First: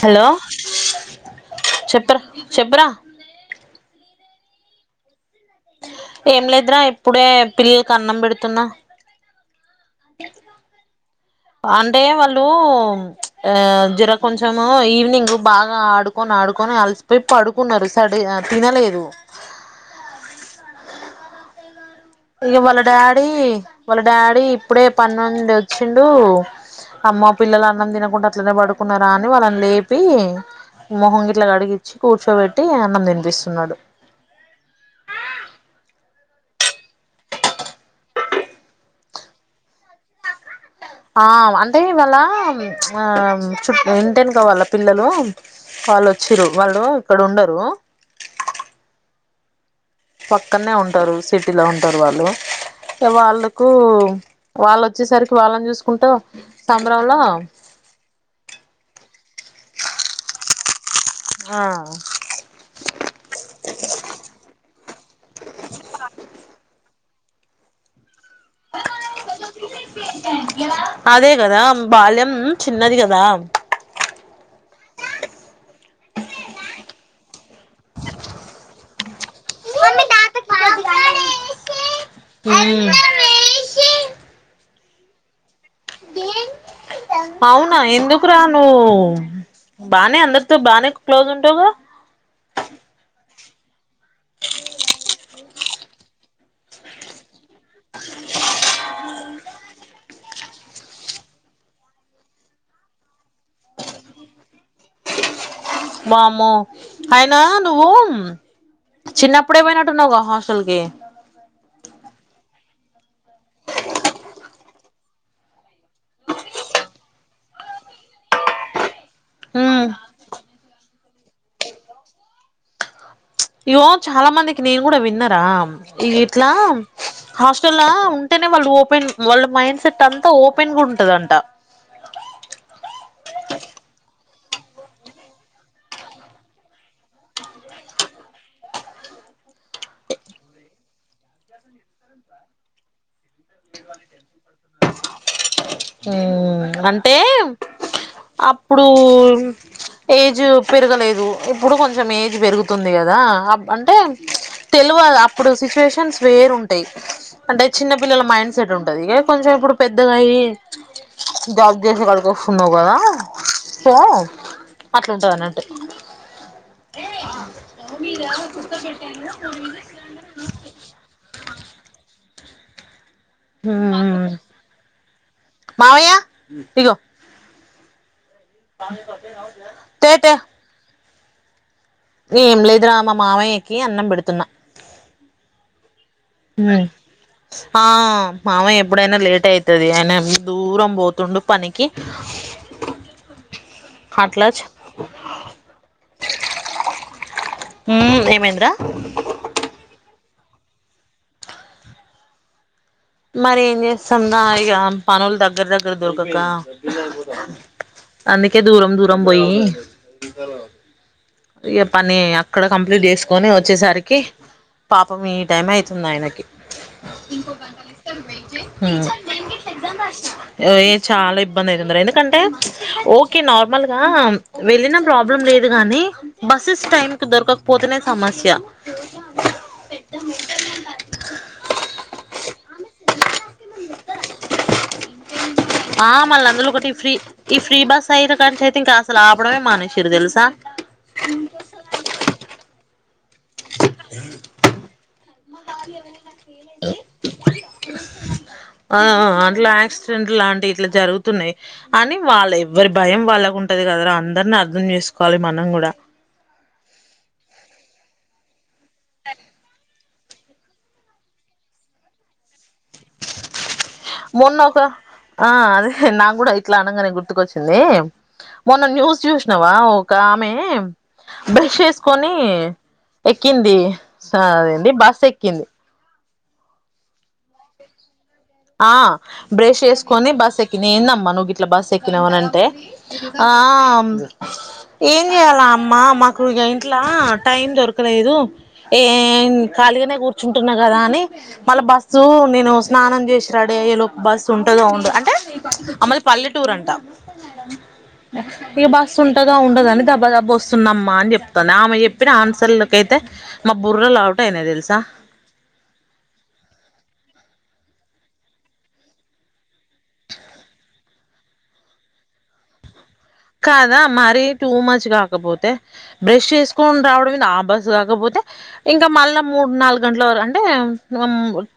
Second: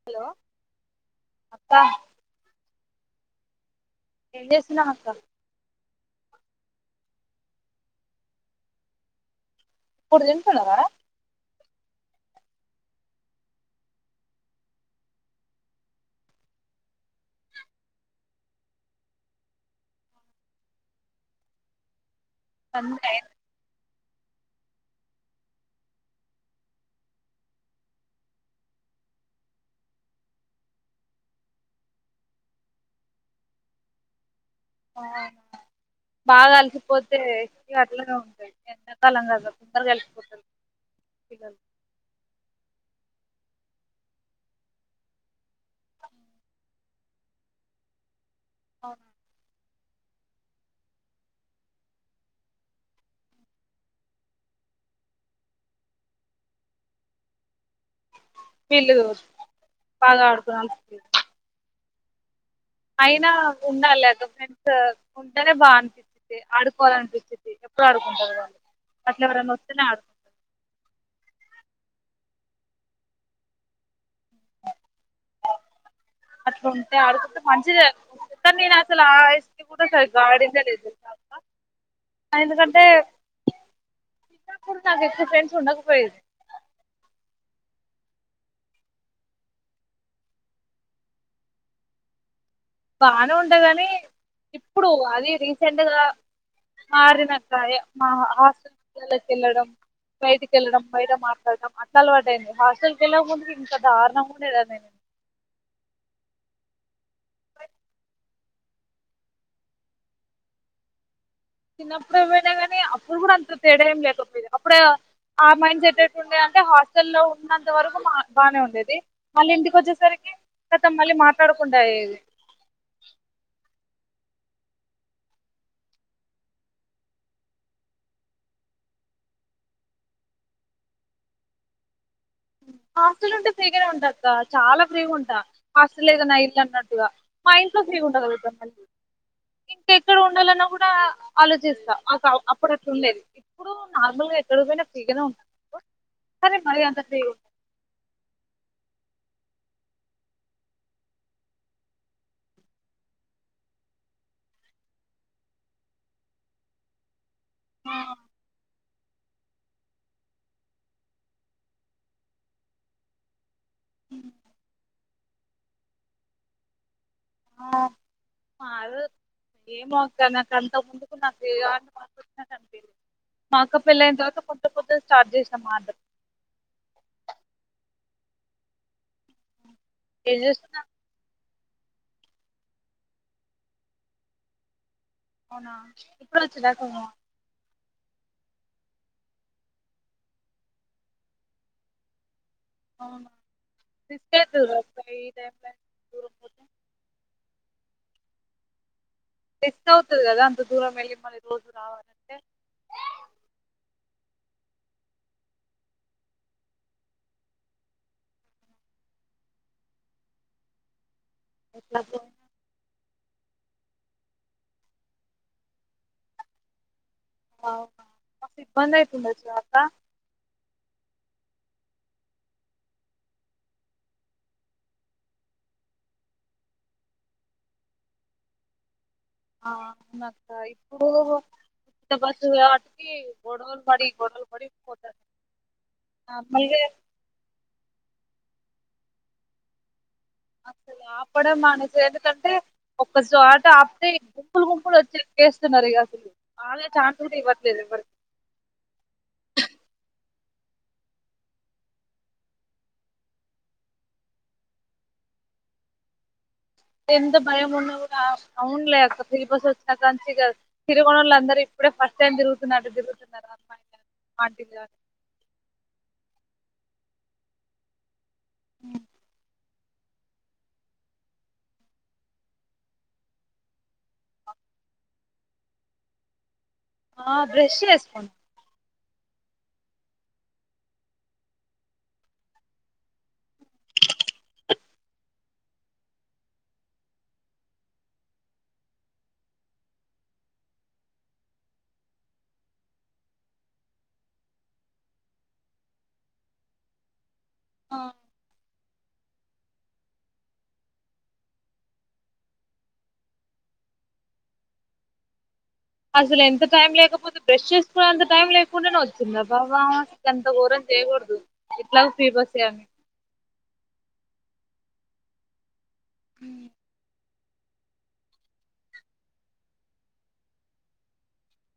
hello అక్క చెప్పరా చెప్పు రా ఏం చేస్తున్నావు అక్క ఏం లేదురా ఇప్పుడే పిల్లలకు అన్నం పెడుతున్నా ఇప్పుడు తింటున్నారా అంటే వాళ్ళు ఆ జరా కొంచెం ఈవినింగ్ బాగా ఆడుకొని ఆడుకొని అలిసిపోయి పడుకున్నారు సడ తినలేదు ఇగ వాళ్ళ అంతే డాడీ వాళ్ళ డాడీ ఇప్పుడే పని నుండి వచ్చిండు అమ్మో పిల్లలు అన్నం తినకుండా అట్లనే పడుకున్నారా అని వాళ్ళని లేపి మొహం గిట్లా కడిగిచ్చి కూర్చోబెట్టి అన్నం తినిపిస్తున్నాడు [inaudible] బాగా అలసిపోతే అట్లానే ఉంటుంది ఎడాకాలం కదా తొందరగా అలిసిపోతరు ఆ అంటే ఇవాళ ఆ చుట్ట ఇంటి ఎనుక వాళ్ళ పిల్లలు వాళ్ళు వచ్చారు వాళ్ళు ఇక్కడ ఉండరు [inaudible] పక్కనే ఉంటారు సిటీలో ఉంటారు వాళ్ళు ఇగ వాళ్ళకు వాళ్ళు వచ్చేసరికి వాళ్ళని చూసుకుంటూ సంబరంలో వీళ్ళు బాగా ఆడుకొని అలసిపోయి ఆ అయినా ఉండాలే అక్క ఫ్రెండ్స్ ఉంటేనే బా అనిపిస్తుది ఆడుకోవాలి అనిపించింది ఎప్పుడు ఆడుకో అదే కదా బాల్యం చిన్నది కదా అట్లా ఉంటే ఆడుకుంటే మంచిదే నేను అసలు ఆ వయసుకి కూడా సరిగా ఆడిందే లేదు తెలుసా అక్క ఎందుకంటే మ్మ్ చిన్నప్పుడు నాకు ఎక్కువ ఫ్రెండ్ ఉండక అవు ఆ ఎందుకురా నువ్వు బానే అందరితో బానే క్లోజ్ ఉంటావుగా బానే ఉంటే గాని ఇప్పుడు అది రీసెంట్గా మారిన సరే మా హాస్టల్ కి వెళ్లడం బయటికి వెళ్లడం బయట మాట్లాడడం అట్లా అల పడంది హాస్టల్ కి వెళ్ళకు ముందు ఇంత దారణం ముండేది తనని వామ్మో అయినా నువ్వు చిన్నప్పుడే పోయినట్టున్నావు గా హాస్టల్ కి చిన్నప్పుడే పోయినా కానీ అప్పుడు కూడా అంత తేడా ఏం లేకపోయినా అప్పుడే ఆ మైండ్ సటేట్టు ఉండే అంటే హాస్టల్ లో ఉన్నంత వరకు బాగానే ఉండేది మళ్ళీ ఇంటికి ఉమ్ వచ్చేసరికి కత మళ్ళీ మాట్లాడకుండా అయేది ఇగో చాలా మందికి నేను కూడా విన్నరా ఈ ఇట్లా హాస్టలా ఉంటేనే వాళ్ళు ఓపెన్ వాళ్ళ మైండ్ సెట్ అంతా ఓపెన్ గా ఉంటదంట హాస్టల్ ఉంటే ఫ్రీగానే ఉంటా అక్క చాలా ఫ్రీగా ఉంటా హాస్టల్ ఏదైనా అయిది అన్నట్టుగా మా ఇంట్లో ఫ్రీ ఉండగలుగుతా మళ్ళీ ఇంకా ఎక్కడ ఉండాలన్నా కూడా ఆలోచిస్తా అప్పుడు అట్లా ఉండేది ఇప్పుడు నార్మల్ గా ఎక్కడ పోయినా ఫ్రీగానే ఉంటా సరే ఉమ్ మరీ అంత అంటే ఫ్రీ ఉం అప్పుడు ఏజ్ పెరగలేదు ఇప్పుడు కొంచెం ఏజ్ పెరుగుతుంది కదా ఆ అంటే తెలు అప్పుడు సిచ్చువేషన్ వేరు ఉంటాయి అంటే చిన్న ఉంటాను పిల్లల మైండ్ సెట్ ఉంటది ఏ కొంచెం ఇప్పుడు పెద్దగాయి జాబ్ చేసే కాడకి వస్తున్నావు కదా సో అట్లా ఉంటది అన్నట్టు ద కు మారు పెట్ట ఇలాన్ [unintelligible] మా అక్క పెళ్ళయిన తర్వాత పొద్దు పొద్దు స్టార్ట్ చేసా మాట మామయ్య ఇగో [unintelligible] ఏం చేస్తున్నా ఏం లేదు రా మా మావయ్యకి అన్నం పెడుతున్నా అవునా ఇప్పుడు వచ్చేదాకము ఆ మామయ్య ఎప్పుడైనా లేట్ అయితుది ఆయన దూరం పోతుండు పనికి అవునా అట్లా బిస్కేట్ [inaudible] ఉమ్ ఏమైంద్రా రిస్క్ అవుతుది కదా అంత దూరం వెళ్ళి మళ్ళీ రోజు రావాలంటే మరి ఏం చేస్తుందా ఇక పనులు దగ్గర దగ్గర దొరికాక అందుకే దూరం దూరం పోయి ఇక ఎట్లా పని పోయినా అక్కడ కం ప్లింట్ చేసుకొని వచ్చేసరికి పాపం ఈ టైం అవుతుంది ఆయనకి అవునా మస్తు ఇబ్బంది ఉమ్ అవుతుండొచ్చు అక్క ఏ చాలా ఇబ్బంది అయితున్నారు ఎందుకంటే ఓకే నార్మల్ గా వెళ్ళిన ప్రాబ్లం లే లేదు గాని బస్సెస్ టైమ్ కు దొరకకపోతేనే సమస్య ఆ అవునక్కా ఇప్పుడు ఉత్త బస్సుఉంది కాబట్టి ట్టి గొడవలు పడి గొడవలు పడి పోతారు ఆ మళ్ళ అందులో నార్మల్గా ఒకటి ఫ్రీ ఈ ఫ్రీ బస్ అయిన కానుంచి అయితే ఇంకా అసలు ఆపడమే మానేసిరు తెలుసా అసలు ఆపడమే మానేశారు ఎందుకంటే ఫస్ట్ ఆటో ఆపితే గుంపులు గుంపులు వచ్చి ఎక్కేస్తున్నారు ఇక అసలు ఆ గే ఛాన్స్ కూడా ఇవ్వట్లేదు ఎవరికి ఆ అట్లా ఆయాక్సిడెంట్ ఇటలాంటి ఇట్లా జరుగుతున్నాయి అని వాళ్ళ ఎవ్వరి భయం వాళ్ళకు ఉంటది కదా రా అందరిని అర్థం చేసుకో వాలి మనం కూడా అవునులే అక్క ఫ్రీ బస్సెస్ తిరగనోళ్ళ అందరు ఇప్పుడే ఫస్ట్ టైం తిరుగు మొన్న ఒక గాని ఆ అదే నాకూడా ఇట్లా అనంగానే గు ర్తుకొచ్చింది మొన్న న్యూస్ చూసినవా ఒక ఆమె బ్రష్ వేసుకొని ఎక్కింది అదేంది బస్ ఎక్కింది ఆ బ్రష్ వేసుకోని ఆ బ్రష్ వేసుకొని బాస్ ఎక్కింది ఏందమ్మా నువ్వు గిట్లా బాస్ ఎక్కినావనంటే ఆ ఆ ఏం చెయాలా అమ్మా మాకు ఇగ ఇంట్ల టైం దొరకలేదు ఏ ఖాళీగానే కూర్చుంటున్నా కదా అని మళ్ళా బస్సు నేను స్నానం చేస్ రెడీ అయ్యేలోపు బస్సు ఉంటాదో ఉండ అంటే ఆ మళ్లీ పల్లెటూరంట ఇగ బస్సు ఉంటాదో ఉండదో అని దబ దబ వస్తున్నమ్మా అని చెప్తాంది ఆమె చెప్పిన ఆన్సర్లకి అయితే బుర్రలు అవుట్ అయినాయ్ తెలుసా అసలు ఎంత టైం లేకపోతే బ్రష్ చేసుకునేంత టైం లేకుండానే వచ్చింద బ ఇంత ఘోరం చేయకూడదు ఎట్లాగో ఫ్రీ బస్ ఏ అని కాద మరీ టూమచ్ కాకపోతే బ్రష్ చేసుకొని రావ ఆ బస్ కాకపోతే ఇంక మళ్ళా మూడు నాలుగు గంటల వర అంటే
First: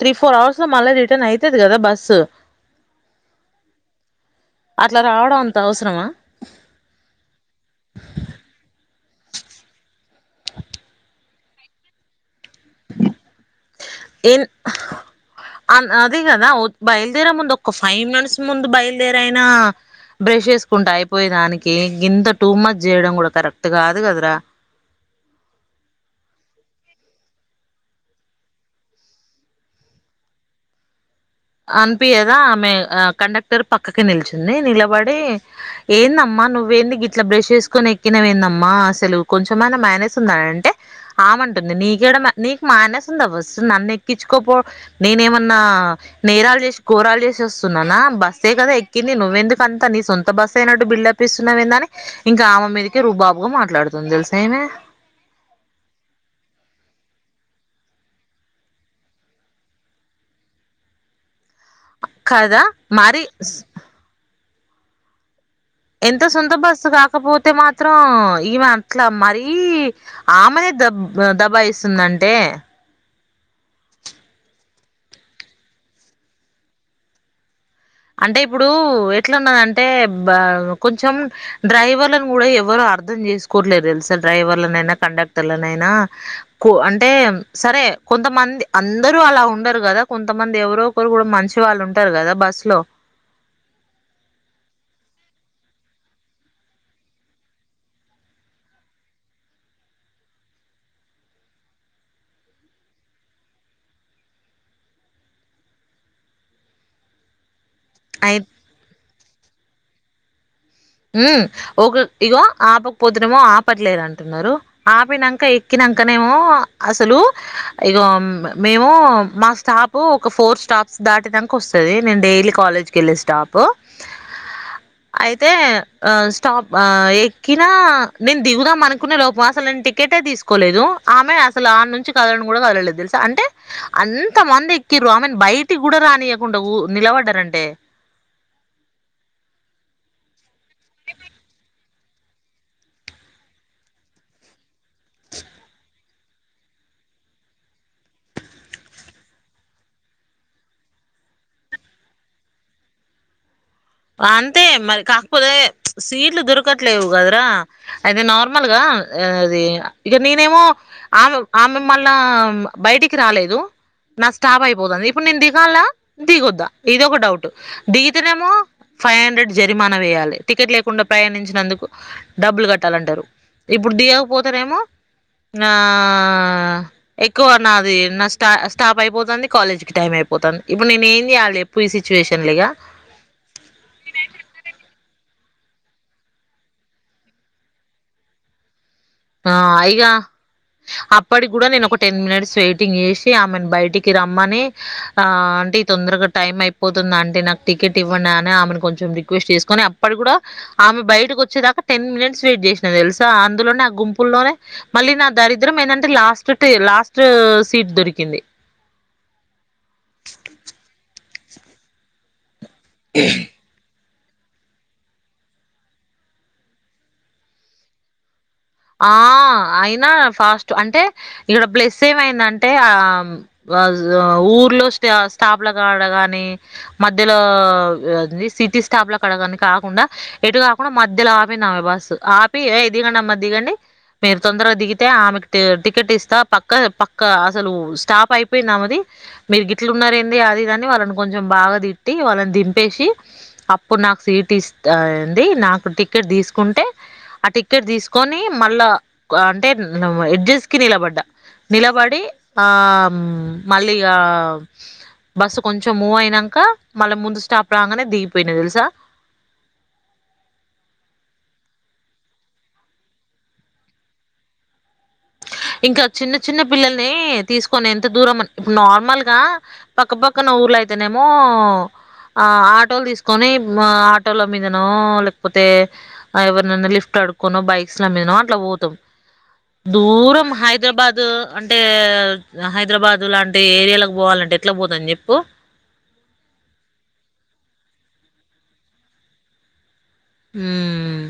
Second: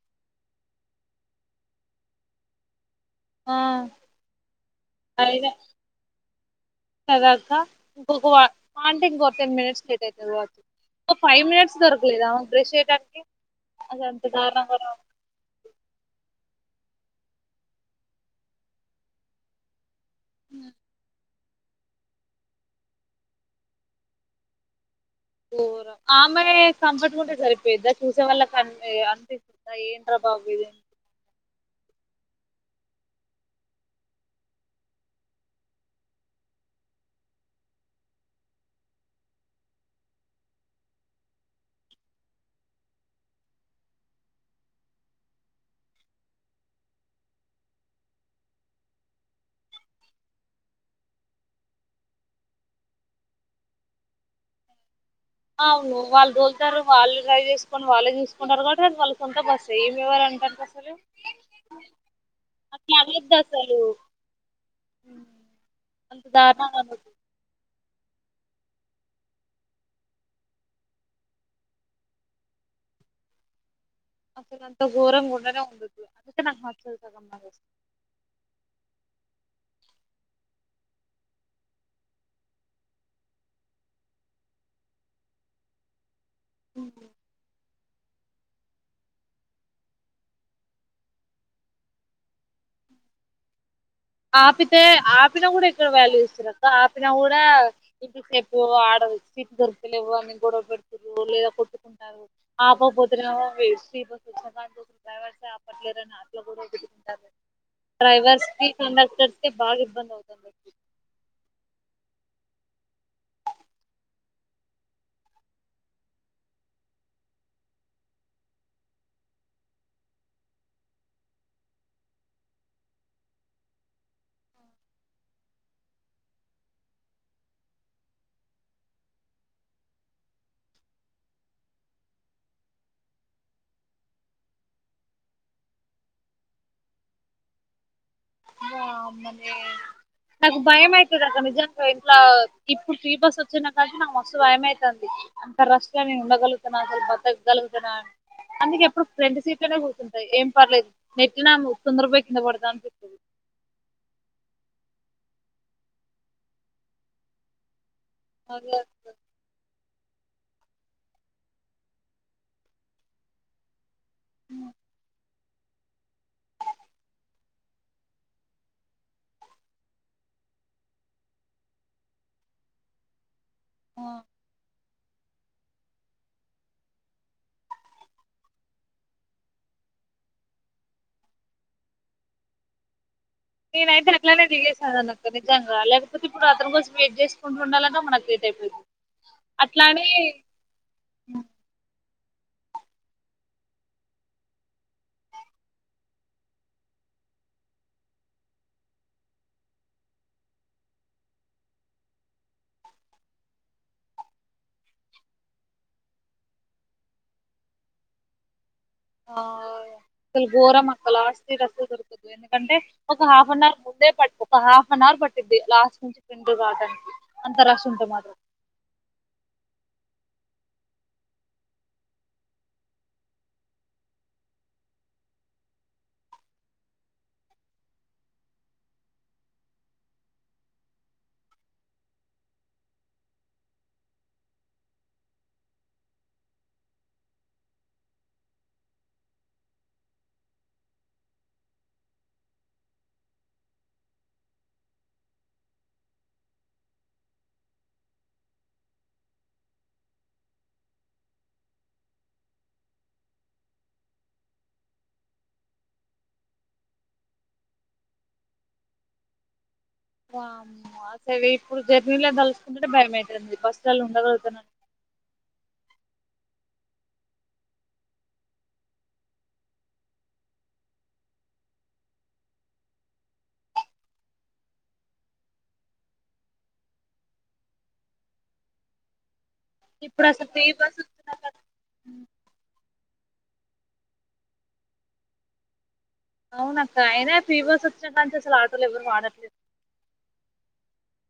త్రీ ఫోర్ అవ మళ్ళ రిటర్న్ అయితది కదా బస్సు ఆ అట్లా రావడం అంత అవసరమా కద అక్క ఇంకొక ఇంకో టెన్ మినిట్స్ లేట్ అవుతాది ఫైవ్ మినిట్స్ దొరకలేదా బ్రష్ చేయడానికి అసలు అంత ఏన్ దారుణంగా అన్ అదికదా బయలుదేరే ముందు ఒక ఫైవ్ మినిట్స్ ముందు బయలుదేరే అయినా బ్రష్ చేసుకుంట అయిపోయే దాని కి గింత టూమచ్ చేయడం కూడా కరెక్ట్ కాదు కదర ఆమె కంఫర్ట్ గుంటే సరిపోయిద్ద చూసేవాళ్ళకి అనిపి అనిపిస్తా ఏంట్రా బాబు ఇది అని అనిపియ్యద ఆమె కండక్టర్ పక్కకి నిలుచుంది నిలబడి ఏందమ్మా నువ్వేంది గిట్ల బ్రష్ చేసుకొని ఎక్కినవేందమ్మ అసలు కొంచెమైనా మేనర్స్ ఉందా అంటే ఆమె అంటుంది నీకేడ నీకు మేనర్స్ ఉందా ఫస్ట్ నన్ను ఎక్కించుకోపో నేను ఏమన్నా ఆ నేరాలు చేసి గోరాలు చేసి వస్తున్నానా బస్సే కదా ఎక్కింది నువ్వెందుకు అంత నీ సొంత బస్సు అయినట్టు బిల్డప్ ఇస్తున్నవేందని ఇంకా ఆమె మీదకి రుబాబుగా మాట్లాడుతుంది తెలుసా ఈమె అవును వాళ్ళు రో [unintelligible] వాళ్ళు డ్రైవ్ చేసుకొని వాళ్ళే చూసుకుంటారు కాబట్టి అది వాళ్ళ సొంత బస్సే ఈమె ఎవరు అంట అసలు కదా మరి హ్మ్ ఎంత సొంత బస్సు కాకపోతే మా మాత్రం ఈమె అట్ల మరీ ఆమెనే దబ్ దబ ఇస్తుందంటే అసలు అంత ఘోరంగుండనే ఉండద్దు అందుకే నాకు నచ్చదు సగం మానర్స్ అంటే ఇప్పుడు ఎట్లున్నదంటే కొంచెం డ్రైవర్లను కూడ ఎవరు అర్థం చేసుకోట్లేదు తెలుస డ్రైవర్లనైనా కండక్టర్లనైనా అంటే సరే కొంతమంది అందరు అలా ఉండరు కదా కొంతమంది ఎవరో ఒకరు కూడ మంచి వాళ్ళు ఉంటారు కదా బస్సు లో ఆపితే ఆపిన కూడ ఎక్కడ వాల్యూ ఇస్తున్నారుక్క ఆపిన కూడ ఇంతసేపు ఆడ దొరికతలేవు అని గొడవ పెడుతు లేదా కొట్టుకుంటారు ఆపాకపోతే నేమో సి అయితే డ్రైవర్స్ కి [inaudible] ఉ ఒక ఇగో ఆపకపోతున్నామో ఆపట్లేద అంటున్నారు ఆపినంక ఎక్కిన ఇంకనేమో అసలు ఇగ మేము మా స్టాప్ ఒక ఫోర్ స్టాప్ దాటే [unintelligible] వస్తది నేను రోజు కాలేజీ కెళ్ళే స్టాప్ అయితే ఆ స్టాప్ ఎక్కిన నేను దిగుదాం అనుకునే లోపం అసలు నేను టికెటే తీసు కోలేదు ఆమె అసలు ఆ నుంచి కదని కూడ కదలలేదు తెలుస అంటే అంత మంది ఎక్కిరు ఆమె బయటికి కూడ రానియ్వకుండా నిలబడ్డారంటే [unintelligible] నాకు భయం అయితది అక్కడ నిజనికి ఇంట్ల ఇప్పుడు త్రీ బస్ వచ్చిన కాబటి నాకు మస్తు భయం అయితది అంత రష్ లో నేను ఉండగలుగుతన్నా అసలు బతకగలుగు తనా అందుకే ఎప్పుడు ఫ్రెంట్ సీట్లనే కూర్తుంట ఏం పర్లేదు నెట్టిన తొందర పోయి కింద పడత అంతే అంతే మరి కాకపోతే సీట్లు దొరకట్లేవు కదరా అది అదే నార్మల్గా అక్క అది ఇక నేనేమో ఆమె ఆమె మళ్ళ బయటికి రాలేదు నా స్టాప్ అయిపోతుంది ఇప్పుడు నేను దిగాల దిగొద్దా ఇద ఒక డౌట్ దిగితేనేమో ఫైవ్ హండ్రెడ్ జరిమానా వేయాలి టికెట్ లేకుండా ప్రయాణించినందుకు డబ్బులు కట్టాలంటారు ఇప్పుడు ఆ దిగకపోతేనేమో నా ఎక్కువ నాది నా స్టా స్టాప్ అయిపోతుంది కాలేజ్ కి టై టైం అయిపోతాంది ఇప్పుడు నేను ఏం చేయాలి చెప్పు ఇప్పుడు ఈ సిచ్యువేషన్ లో ఇక నేనైతే అట్లానే దిగేసాను అనకు నిజంగా లేకపోతే ఇప్పుడు అతని కోసం వెయిట్ చేసుకుంటుండాలంటే మనకు లేట్ అయిపోయిద్ది ఆ ఇగా అప్పటికి కూడా నేను ఒక టెన్ మినిట్స్ వెయిటింగ్ చేసి ఆమెను బయటికి రమ్మని ఆ ఆంటీ తొందరగా టైమ్ అయిపోతు ఆంటీ నాకు టికెట్ ఇవ్వండి అని ఆమెను కొంచెం రిక్వెస్ట్ చేసుకొని అప్పుడు కూడా ఆమె బయటకు వచ్చేదాకా టెన్ మినిట్స్ వెయిట్ చేసినా తెలుసా అందులోనే గుంపుల్లోనే మళ్ళీ నా దరిద్రం ఏంటంటే లాస్ట్ లాస్ట్ సీట్ దొరికింది ఆ అసలు ఘోరం అక్కా లాస్ట్ సీట్ అసలేదొరికిద్ది అంటే ఒక హాఫ్ అన్ అవర్ ముందే పట్ ఒక హాఫ్ అన్ అవర్ పట్టిద్ది లాస్ట్ నుంచి ముందుకు రావడానికి అంత రష్ ఉంటే మాత్రం ఆ అయినా ఫాస్ట్ అంటే ఇక్కడ ప్లెస్ ఏమైందంటే ఆ ఊర్లో స్ట స్టాప్ల కాడ గాని మధ్యలో స్టాప్ లో కడగాని కాకుండా ఎటు కాకుండా మధ్యలో ఆపిందామె బస్సు ఆపి ఏయ్ దిగండమ్మ దిగండి మీరు తొందరగా దిగితే ఆమెకు టికెట్ ఇస్తా పక్క పక్క అసలు స్టాప్ అయి అయిపోయిందామెది మీరు గిట్లు ఉన్నారు ఏంది అది ఇదని వాళ్ళని కొంచెం బాగా తిట్టి వాళ్ళని దింపేసి అప్పుడు నాకు సీట్ ఇస్తంది నాకు టికెట్ తీసుకుంటే ఆ టికెట్ తీసుకు కొని మళ్ళా అంటే ఎడ్జెస్ కి నిలబడ్డ నిలబడి ఆ మళ్ళీ ఆ బస్సు కొంచెం మూవ్ అయినాక మళ్ళీ ముందు స్టాప్ రాగానే దిగిపోయినా తెలుసా ఆ సరే ఇప్పుడు జర్నీలో తలుచుకుంటంటే భయమైతుంది బస్సుల ఉండగలుగుతాన ఇంకా చిన్న చిన్న పిల్లల్ని తీసుకొని ఎంత దూరం అని ఇప్పుడు నార్మల్ గా పక్కపక్కన ఊర్ అయితేనేమో ఆ ఆటోలు తీసుకొని ఆటోల మీదనో లేకపోతే ఎవరినైనా లిఫ్ట్ అడుక్కోనో బైక్స్ల మీదో అట్లా పోతాం ఇప్పుడు దూరం అసలు ఫ్రీ బస్ హైదరాబాదు వచ్చినాక అంటే హైదరాబాద్ ఇందు లాంటి ఏరియాలకి పోవాలంటే ఎట్లా పోతాం చెప్పు అవునక్క అయినా ఫ్రీబస్ వచ్చినకాన్నించి అసలు ఆటోలు ఎవరు వాడట్లేదు హ్మ్